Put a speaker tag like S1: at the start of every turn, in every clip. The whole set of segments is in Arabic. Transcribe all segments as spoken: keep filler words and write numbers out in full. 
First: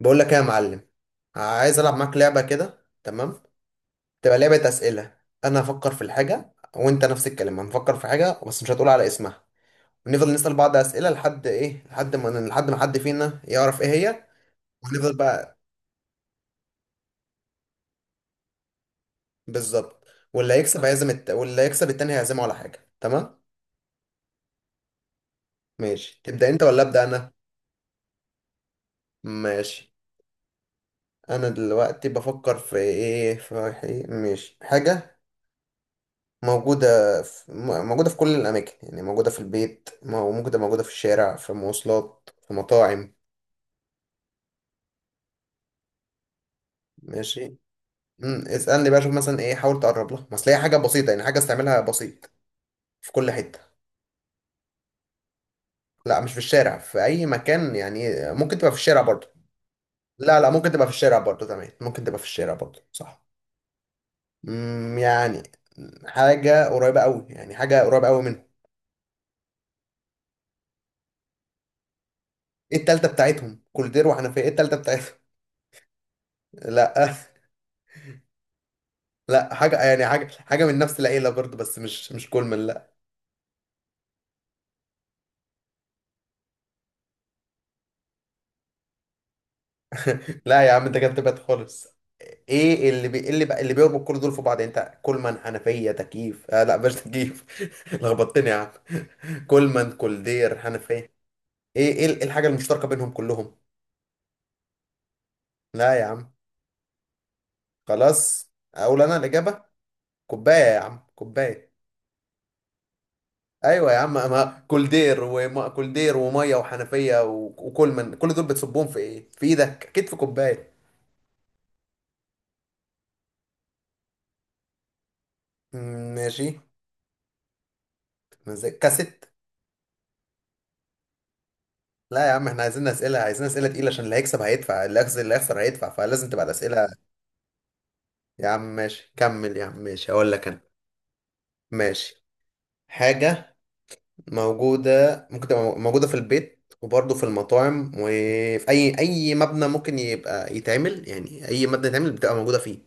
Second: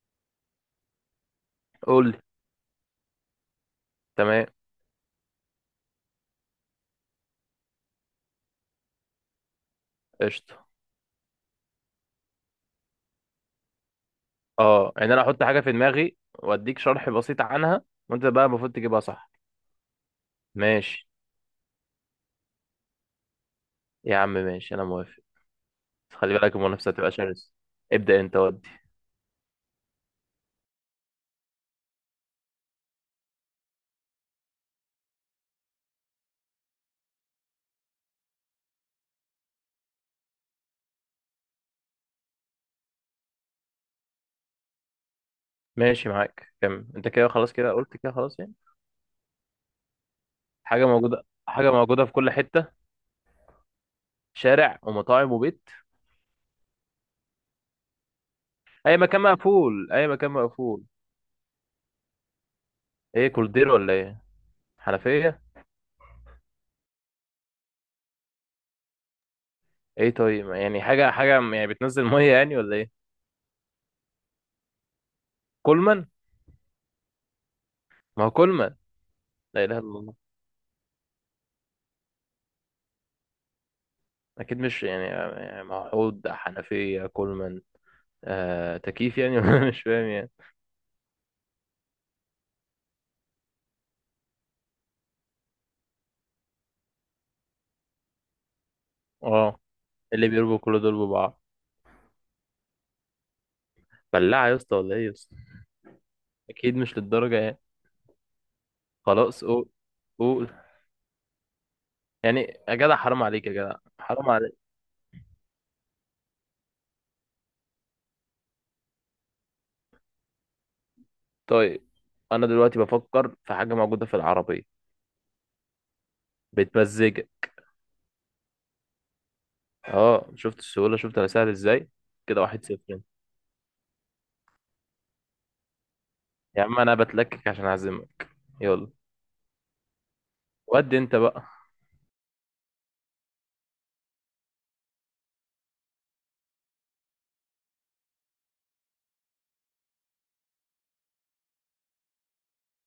S1: بقول لك ايه يا معلم؟ عايز العب
S2: قول
S1: معاك
S2: لي.
S1: لعبه كده، تمام؟ تبقى
S2: تمام.
S1: لعبه اسئله. انا هفكر في الحاجه وانت نفس الكلام، هنفكر في حاجه بس مش هتقول على اسمها، ونفضل نسال
S2: قشطه.
S1: بعض اسئله لحد ايه، لحد ما لحد ما حد فينا يعرف ايه هي.
S2: اه، يعني
S1: ونفضل
S2: انا احط
S1: بقى.
S2: حاجه في دماغي واديك شرح بسيط عنها. وانت بقى المفروض تجيبها صح.
S1: بالظبط. واللي هيكسب
S2: ماشي
S1: هيعزم الت... واللي هيكسب التاني هيعزمه على حاجه، تمام؟
S2: يا عم، ماشي انا موافق. بس
S1: ماشي،
S2: خلي
S1: تبدا
S2: بالك
S1: انت ولا
S2: المنافسه
S1: ابدا
S2: هتبقى
S1: انا؟
S2: شرسه. ابدا انت ودي.
S1: ماشي. انا دلوقتي بفكر في ايه، في حي- ماشي، حاجه موجودة في م- موجودة في كل الأماكن، يعني موجودة في البيت، مو- موجودة موجودة في الشارع، في مواصلات، في مطاعم.
S2: ماشي معاك، كمل انت كده. خلاص
S1: ماشي.
S2: كده قلت كده، خلاص
S1: مم.
S2: يعني.
S1: اسألني بقى، شوف مثلا إيه، حاول تقرب لها، ما أصل هي حاجة
S2: حاجه
S1: بسيطة،
S2: موجوده،
S1: يعني حاجة
S2: حاجه
S1: استعملها
S2: موجوده في كل
S1: بسيط.
S2: حته.
S1: في كل حتة.
S2: شارع ومطاعم وبيت.
S1: لا، مش في الشارع، في أي مكان، يعني ممكن تبقى في
S2: اي
S1: الشارع
S2: مكان
S1: برضه.
S2: مقفول، اي مكان
S1: لا لا، ممكن
S2: مقفول.
S1: تبقى في الشارع برضه، تمام، ممكن تبقى في الشارع برضه، صح.
S2: ايه، كولدير ولا ايه؟
S1: مم،
S2: حنفيه.
S1: يعني حاجة قريبة أوي، يعني حاجة قريبة أوي منهم.
S2: ايه؟ طيب يعني حاجه حاجه يعني بتنزل ميه يعني ولا
S1: إيه
S2: ايه؟
S1: التالتة بتاعتهم، كولدير وحنفية، إيه التالتة بتاعتهم؟
S2: كولمان.
S1: لا
S2: ما هو كولمان.
S1: لا،
S2: لا اله الا
S1: حاجة يعني
S2: الله.
S1: حاجة حاجة من نفس العيلة برضه، بس مش مش كولمان، لا.
S2: اكيد مش يعني يعني موحود حنفية كولمان. آه، تكييف يعني ولا مش فاهم يعني.
S1: لا يا عم، انت كده بتبعد خالص. ايه اللي بي... إيه اللي بقى اللي بيربط كل دول في بعض، يعني انت كولمان، حنفية، تكييف، آه لا مش تكييف. لخبطتني يا عم.
S2: اه.
S1: كولمان،
S2: اللي
S1: كولدير،
S2: بيربوا كل دول
S1: حنفية. ايه
S2: ببعض.
S1: ايه ال- إيه الحاجة المشتركة بينهم كلهم؟
S2: بلاعة يا اسطى، ولا ايه يا اسطى؟
S1: لا يا عم.
S2: اكيد مش للدرجة يعني.
S1: خلاص اقول انا
S2: خلاص
S1: الإجابة.
S2: قول. قول.
S1: كوباية يا عم، كوباية.
S2: يعني. يا جدع حرام عليك يا جدع.
S1: ايوه يا عم،
S2: حرام
S1: ما
S2: عليك.
S1: كولدير وما كولدير وميه وحنفية و- وكولمان، كل دول بتصبهم في ايه في ايدك؟ اكيد في كوباية.
S2: طيب. انا دلوقتي بفكر في حاجة موجودة في العربية.
S1: مم، ماشي.
S2: بتمزجك.
S1: مزاج كاسيت.
S2: اه، شفت السهولة؟ شفت انا سهل ازاي؟
S1: لا يا
S2: كده
S1: عم، احنا
S2: واحد صفر
S1: عايزين
S2: انت.
S1: اسئله عايزين اسئله تقيله، عشان اللي هيكسب هيدفع، اللي هيخسر اللي هيخسر هيدفع، فلازم تبقى
S2: يا عم
S1: الاسئله.
S2: انا بتلكك عشان اعزمك.
S1: يا عم
S2: يلا،
S1: ماشي كمل يا عم، ماشي هقول لك انا.
S2: ودي انت بقى.
S1: ماشي. حاجه موجوده، ممكن تبقى موجوده في البيت وبرضه في المطاعم وفي اي اي مبنى ممكن يبقى يتعمل، يعني اي مبنى يتعمل بتبقى موجوده فيه.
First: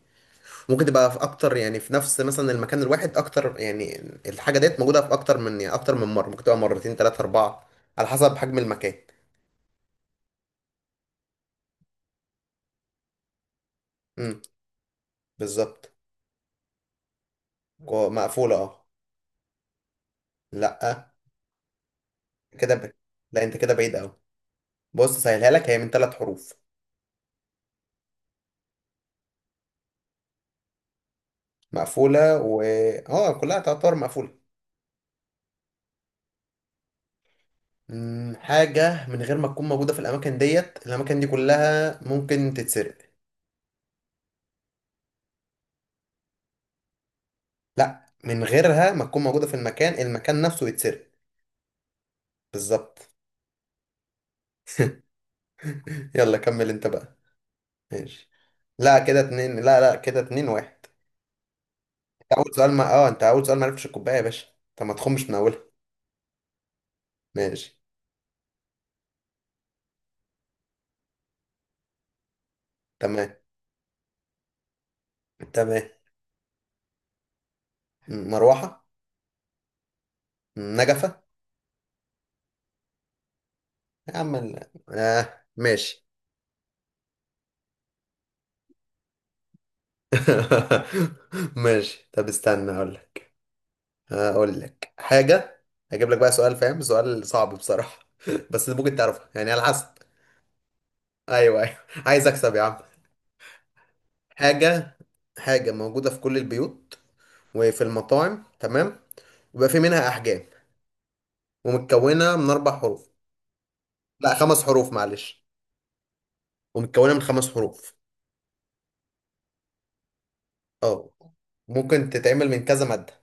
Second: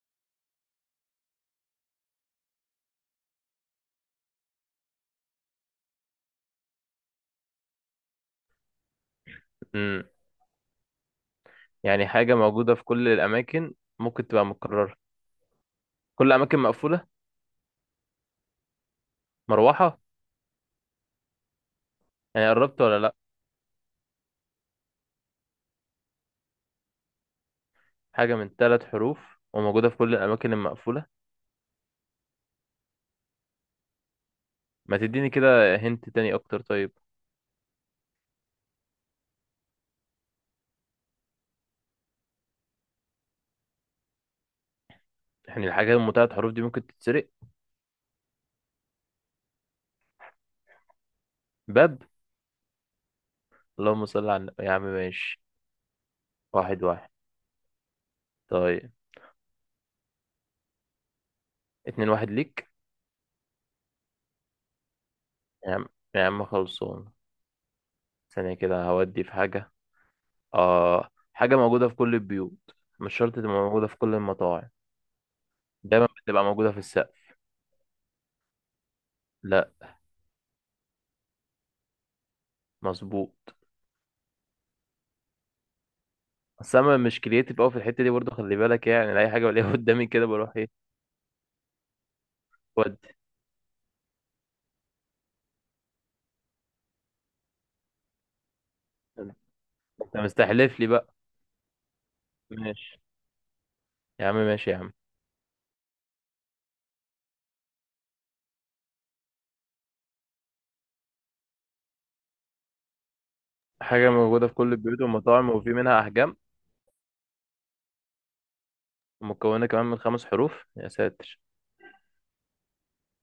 S1: ممكن تبقى في اكتر يعني في نفس مثلا المكان الواحد اكتر يعني. الحاجه ديت موجوده في اكتر من يعني اكتر من مره، ممكن تبقى مرتين، ثلاثه، اربعه، على حسب حجم المكان.
S2: يعني حاجة موجودة في كل الأماكن. ممكن
S1: امم.
S2: تبقى متكررة.
S1: بالظبط.
S2: كل أماكن مقفولة.
S1: كو- مقفولة، اه.
S2: مروحة.
S1: لا.
S2: يعني
S1: كده
S2: قربت
S1: ب...
S2: ولا لأ؟
S1: لا انت كده بعيد اوي. بص، سهلها لك، هي من ثلاث حروف.
S2: حاجة من ثلاث حروف وموجودة في كل الأماكن المقفولة.
S1: مقفولة، و. اه كلها تعتبر مقفولة.
S2: ما تديني كده هنت تاني أكتر طيب.
S1: مم، حاجة من غير ما تكون موجودة في الأماكن ديت، الأماكن دي كلها ممكن تتسرق.
S2: يعني الحاجات من ثلاث حروف دي ممكن تتسرق؟
S1: لا، من غيرها ما تكون موجودة في المكان المكان نفسه يتسرق.
S2: باب.
S1: بالظبط.
S2: اللهم صل على النبي يا عم، ماشي.
S1: يلا كمل
S2: واحد
S1: انت
S2: واحد.
S1: بقى. ماشي.
S2: طيب.
S1: لا كده اتنين، لا لا كده اتنين واحد.
S2: اتنين واحد
S1: انت أول
S2: ليك.
S1: سؤال ما اه انت أول سؤال ما عرفتش الكوباية يا باشا، طب ما تخمش من أولها.
S2: يا عم، يا عم خلصان.
S1: ماشي.
S2: ثانية كده هودي في حاجة. آه، حاجة موجودة في كل البيوت. مش
S1: تمام.
S2: شرط تبقى موجودة في كل المطاعم.
S1: تمام.
S2: دايما بتبقى موجودة في السقف.
S1: مروحة.
S2: لأ.
S1: نجفة.
S2: مظبوط.
S1: يا عم ال- آه ماشي.
S2: بس انا مش كرييتيف قوي في الحته دي برضو، خلي بالك يعني اي حاجه بلاقيها قدامي كده بروح ايه.
S1: ماشي، طب استنى اقول
S2: ودي.
S1: لك، اقول لك حاجة. هجيب لك بقى سؤال فاهم، سؤال صعب بصراحة بس ممكن تعرفها يعني على حسب.
S2: انت مستحلف لي بقى.
S1: ايوه ايوه. عايز اكسب يا عم.
S2: ماشي. يا عم ماشي يا عم.
S1: حاجة. حاجة موجودة في كل البيوت وفي المطاعم، تمام. ويبقى في منها احجام، ومتكونة من اربع حروف.
S2: حاجه
S1: لا،
S2: موجوده في
S1: خمس
S2: كل
S1: حروف
S2: البيوت
S1: معلش،
S2: والمطاعم وفي منها احجام.
S1: ومتكونة من خمس حروف.
S2: مكونه كمان من خمس حروف يا
S1: اه.
S2: ساتر.
S1: ممكن تتعمل من كذا مادة.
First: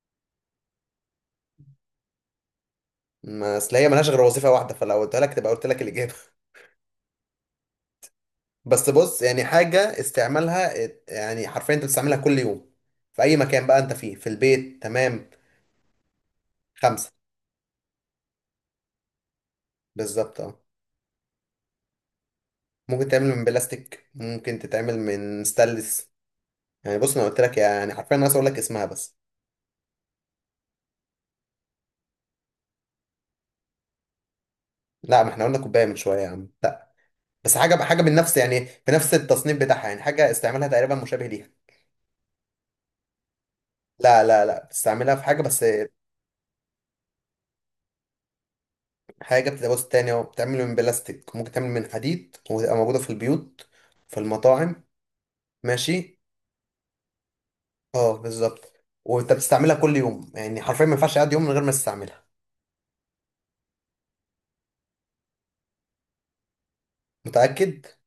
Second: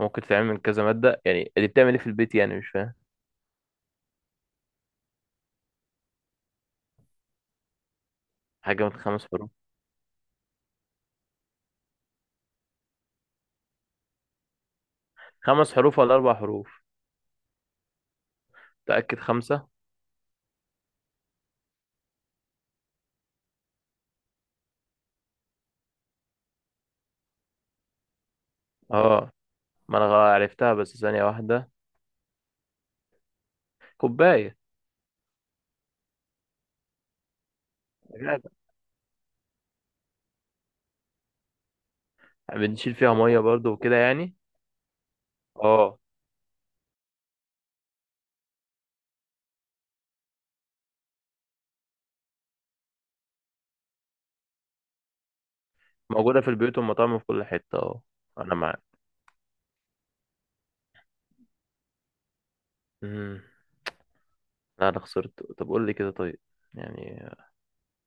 S2: ممكن تتعمل من كذا ماده، يعني اللي بتعمل ايه في البيت؟ يعني مش فاهم.
S1: ما اصل هي ملهاش غير وظيفة واحدة، فلو قلت لك تبقى قلت لك الإجابة
S2: حاجه
S1: بس
S2: من
S1: بص،
S2: خمس
S1: يعني
S2: حروف
S1: حاجة استعمالها ات- يعني حرفيا انت بتستعملها كل يوم في أي مكان بقى انت فيه، في البيت، تمام.
S2: خمس حروف ولا اربع حروف؟
S1: خمسة.
S2: متاكد خمسه.
S1: بالظبط اه. ممكن تعمل من بلاستيك، ممكن تتعمل من ستانلس. يعني بص، انا قلت لك، يعني حرفيا انا عايز اقول لك اسمها بس.
S2: اه، ما انا غ- عرفتها، بس ثانيه واحده. كوبايه.
S1: لا، ما احنا قلنا كوباية من شوية يا عم، لا. بس حاجة حاجة من نفس يعني بنفس التصنيف بتاعها، يعني حاجة استعمالها تقريبا مشابه ليها.
S2: بنشيل فيها ميه برضو وكده
S1: لا
S2: يعني.
S1: لا لا، بتستعملها في حاجة بس.
S2: اه.
S1: حاجة بتتجوز تاني، أو بتعمل من بلاستيك، ممكن تعمل من حديد، وتبقى موجودة في البيوت في المطاعم. ماشي.
S2: موجوده في البيوت والمطاعم وفي كل حته. اه،
S1: اه
S2: انا
S1: بالظبط.
S2: معاك.
S1: وانت بتستعملها كل يوم، يعني حرفيا ما ينفعش اقعد يوم من غير ما تستعملها.
S2: امم. لا انا خسرت. طب قول لي كده طيب يعني.
S1: متأكد؟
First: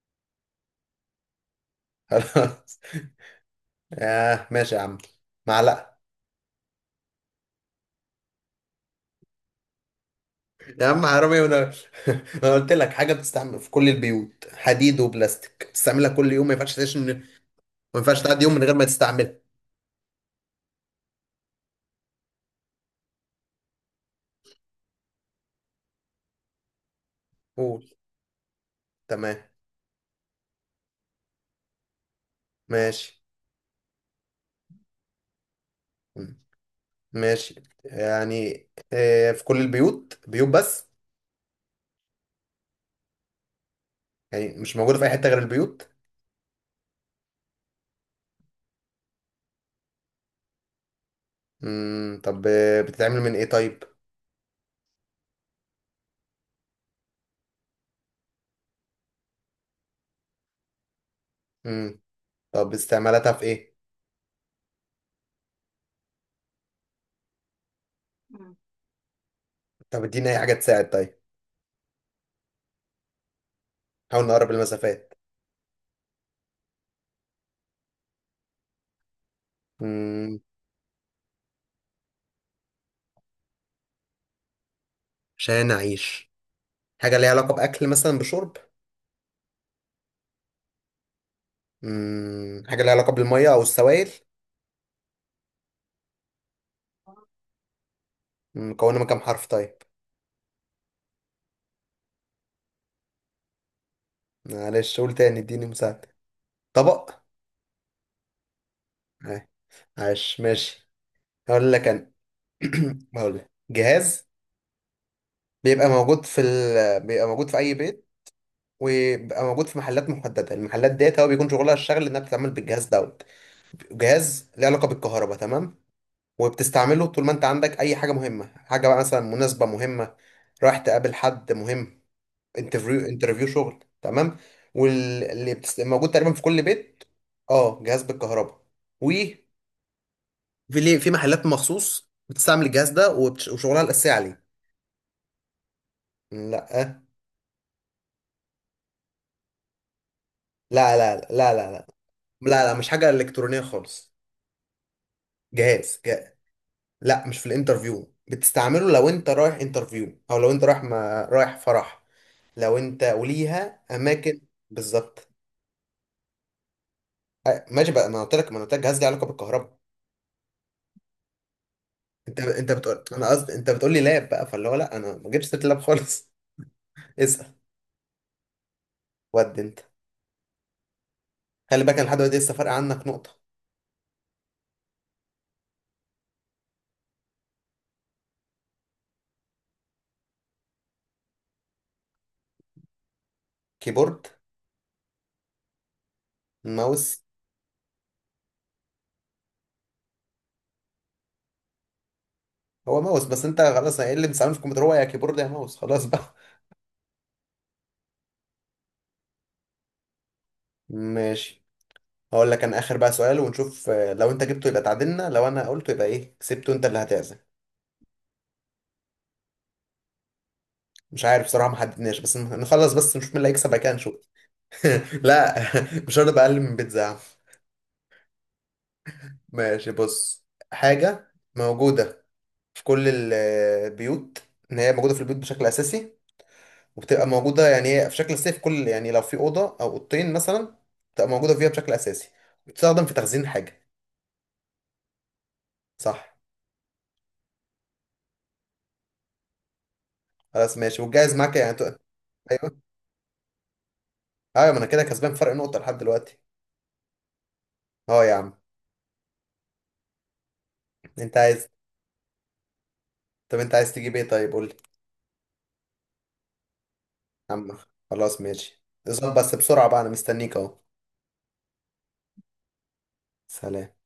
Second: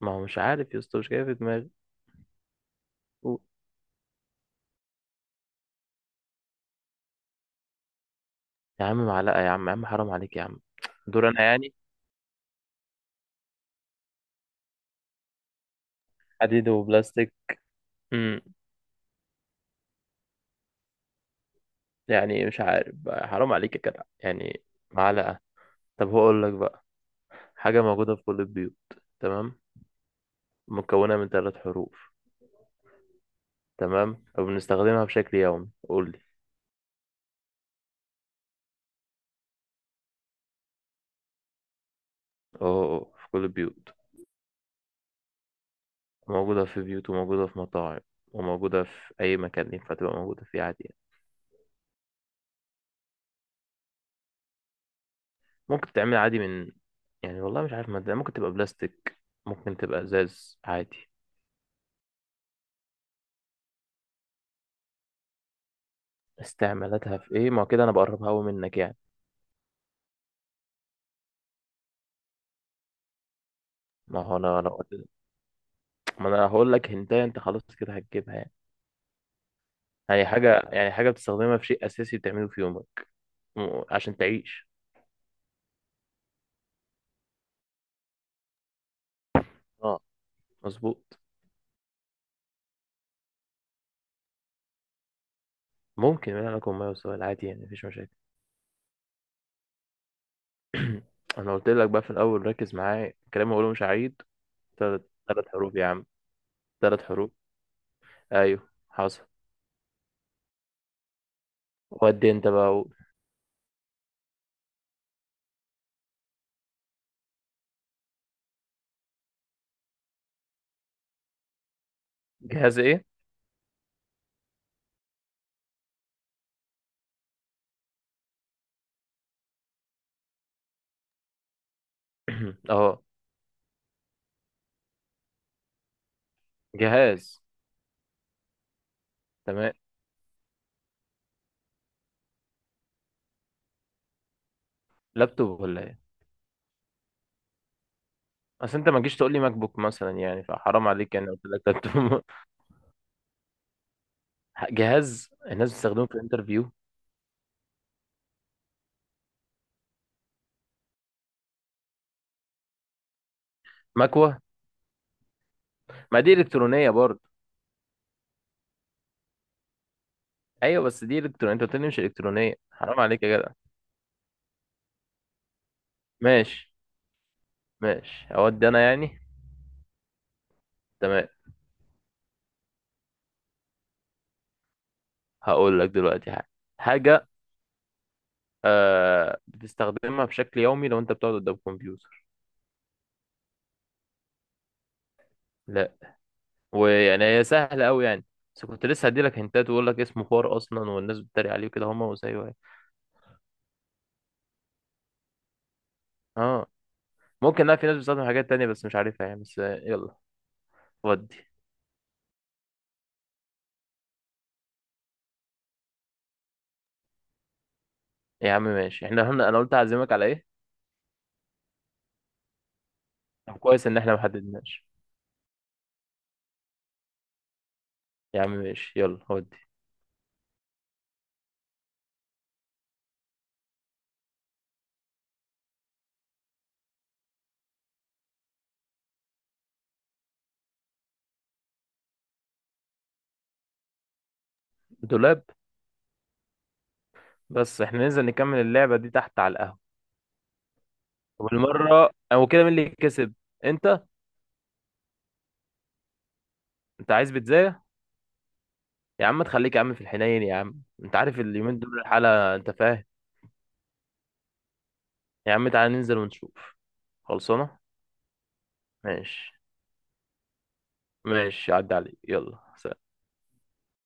S2: ما هو مش عارف يا اسطى، مش جاي في دماغي.
S1: خلاص.
S2: قول.
S1: آه ماشي يا عم، معلقة.
S2: يا عم معلقه يا عم، يا عم حرام عليك يا عم.
S1: يا عم
S2: دور
S1: حرامي
S2: انا
S1: وانا
S2: يعني.
S1: انا قلت لك حاجة بتستعمل في كل البيوت، حديد وبلاستيك، بتستعملها كل يوم، ما
S2: حديد
S1: ينفعش تعيش من... ما
S2: وبلاستيك.
S1: ينفعش
S2: امم.
S1: تعدي يوم من غير ما تستعملها.
S2: يعني مش عارف بقى، حرام عليك يا جدع يعني. معلقه. طب هو اقول لك بقى. حاجه
S1: قول.
S2: موجوده في كل البيوت.
S1: تمام.
S2: تمام. مكونه من ثلاث حروف.
S1: ماشي.
S2: تمام وبنستخدمها بشكل يومي. قول لي.
S1: مم. ماشي. يعني آه، في كل البيوت، بيوت بس،
S2: اه. آه، في كل البيوت.
S1: يعني مش موجودة في أي حتة غير البيوت.
S2: موجوده في بيوت وموجوده في مطاعم وموجوده في اي مكان ينفع تبقى موجوده فيه عادي يعني.
S1: امم طب آه، بتتعمل من إيه طيب.
S2: ممكن تتعمل عادي من، يعني والله مش عارف مادة. ممكن تبقى بلاستيك. ممكن تبقى ازاز عادي.
S1: امم طب استعمالاتها في إيه.
S2: استعمالاتها في ايه؟ ما هو كده انا بقربها قوي
S1: مم.
S2: منك يعني.
S1: طب اديني أي حاجة تساعد طيب.
S2: ما
S1: حاول
S2: هو
S1: نقرب
S2: انا لو قلت.
S1: المسافات.
S2: ما انا هقول لك هنتايه، انت خلاص كده هتجيبها يعني. يعني
S1: امم.
S2: حاجة، يعني حاجة بتستخدمها في شيء اساسي بتعمله في يومك م- عشان تعيش.
S1: عشان أعيش. حاجة ليها علاقة بأكل مثلا بشرب.
S2: اه، مظبوط.
S1: امم حاجة ليها علاقة بالمية أو السوائل.
S2: ممكن من لكم ما وسؤال عادي يعني مفيش مشاكل.
S1: مم، مكونة من كام حرف طيب؟
S2: انا قلت لك بقى في الاول، ركز معايا الكلام اللي هقوله مش عيد.
S1: معلش
S2: ثلاث.
S1: قول تاني،
S2: ثلاث
S1: اديني
S2: حروف يا عم.
S1: مساعدة.
S2: ثلاث
S1: طبق.
S2: حروف ايوه حصل.
S1: آه، عاش ماشي. هقول لك أنا.
S2: ودي انت بقى. قول.
S1: هقول لك جهاز بيبقى موجود في ال... بيبقى موجود في أي بيت، وبيبقى موجود في محلات محدده، المحلات ديت هو بيكون شغلها الشغل انها بتتعامل
S2: جهاز
S1: بالجهاز
S2: ايه؟
S1: دوت. جهاز له علاقه بالكهرباء، تمام. وبتستعمله طول ما انت عندك اي حاجه مهمه، حاجه بقى مثلا مناسبه مهمه، رايح تقابل حد مهم، انترفيو،
S2: اه،
S1: انترفيو شغل، تمام. واللي بتست... موجود تقريبا في كل بيت.
S2: جهاز.
S1: اه جهاز بالكهرباء. وفي،
S2: تمام.
S1: ليه في محلات مخصوص بتستعمل الجهاز ده وبتش... وشغلها الاساسي عليه.
S2: لابتوب ولا ايه؟
S1: لا.
S2: اصل انت ما جيش تقول لي ماك بوك مثلا يعني، فحرام
S1: لا
S2: عليك
S1: لا لا
S2: يعني، قلت
S1: لا
S2: لك
S1: لا لا.
S2: لابتوب.
S1: لا لا، مش حاجه الكترونيه خالص.
S2: جهاز الناس
S1: جهاز.
S2: بتستخدمه في الانترفيو.
S1: لا، مش في الانترفيو، بتستعمله لو انت رايح انترفيو او لو انت رايح ما رايح فرح، لو انت وليها
S2: مكوه.
S1: اماكن. بالظبط.
S2: ما دي الكترونيه برضه.
S1: أه، ماشي بقى، ما أنا قلت لك ما انا قلت لك جهاز ليه علاقه بالكهرباء.
S2: ايوه بس دي الكترونيه، انت قلت لي مش
S1: انت
S2: الكترونيه،
S1: انت
S2: حرام
S1: بتقول،
S2: عليك
S1: انا
S2: يا جدع.
S1: قصدي، انت بتقول لي لاب بقى، فاللي هو لا، انا ما جبتش سيره اللاب خالص.
S2: ماشي.
S1: اسال.
S2: ماشي اودي انا يعني.
S1: ود انت.
S2: تمام.
S1: خلي بالك، انا لحد دلوقتي لسه فارق عنك نقطه.
S2: هقول لك دلوقتي حاجه. حاجه. آه، بتستخدمها بشكل يومي لو انت بتقعد قدام كمبيوتر.
S1: كيبورد.
S2: لا.
S1: ماوس.
S2: ويعني هي سهله قوي يعني. بس كنت لسه هدي لك هنتات واقول لك اسمه خوار اصلا، والناس بتتريق عليه كده هم وزيه يعني.
S1: هو ماوس، بس انت خلاص، ايه اللي بتستعمله في الكمبيوتر، هو يا كيبورد يا ماوس، خلاص بقى.
S2: اه. ممكن. لا، في ناس بتستخدم حاجات تانية بس مش عارفها يعني. بس آه، يلا. ودي.
S1: ماشي. هقول لك انا اخر بقى سؤال، ونشوف آه، لو انت جبته يبقى تعادلنا، لو انا قلته يبقى ايه، كسبته انت اللي هتعزم.
S2: يا عم ماشي احنا هنا، انا قلت اعزمك على ايه؟
S1: مش عارف بصراحة، ما حددناش، بس ن- نخلص بس نشوف مين اللي
S2: طب
S1: هيكسب، بعد
S2: كويس
S1: كده
S2: ان احنا
S1: نشوف.
S2: ما حددناش.
S1: لا. مش هرضى بقلل من بيتزا يا عم.
S2: يا عم ماشي، يلا ودي.
S1: ماشي بص. حاجة موجودة في كل ال- البيوت، ان هي موجودة في البيوت بشكل اساسي، وبتبقى موجودة يعني هي في شكل اساسي في كل، يعني لو في أوضة او أوضتين مثلا، بتبقى موجودة فيها بشكل اساسي، وبتستخدم في تخزين حاجة.
S2: دولاب.
S1: صح.
S2: بس احنا ننزل نكمل اللعبه دي تحت على القهوه.
S1: خلاص ماشي، والجايز معاك يعني تق-
S2: وبالمره، او كده مين
S1: ايوه.
S2: اللي كسب؟ انت.
S1: ايوه ما انا كده كسبان فرق نقطة لحد دلوقتي.
S2: انت عايز بيتزا؟
S1: اه يا عم.
S2: يا عم تخليك يا عم في الحنين، يا عم انت
S1: انت
S2: عارف
S1: عايز.
S2: اليومين دول الحاله، انت فاهم.
S1: طب انت عايز تجيب ايه طيب، قول لي.
S2: يا عم تعالى ننزل ونشوف.
S1: عم.
S2: خلصانه.
S1: خلاص ماشي، اظبط
S2: ماشي.
S1: بس بسرعة بقى، انا مستنيك اهو.
S2: ماشي عدى عليك، يلا سلام.
S1: سلام.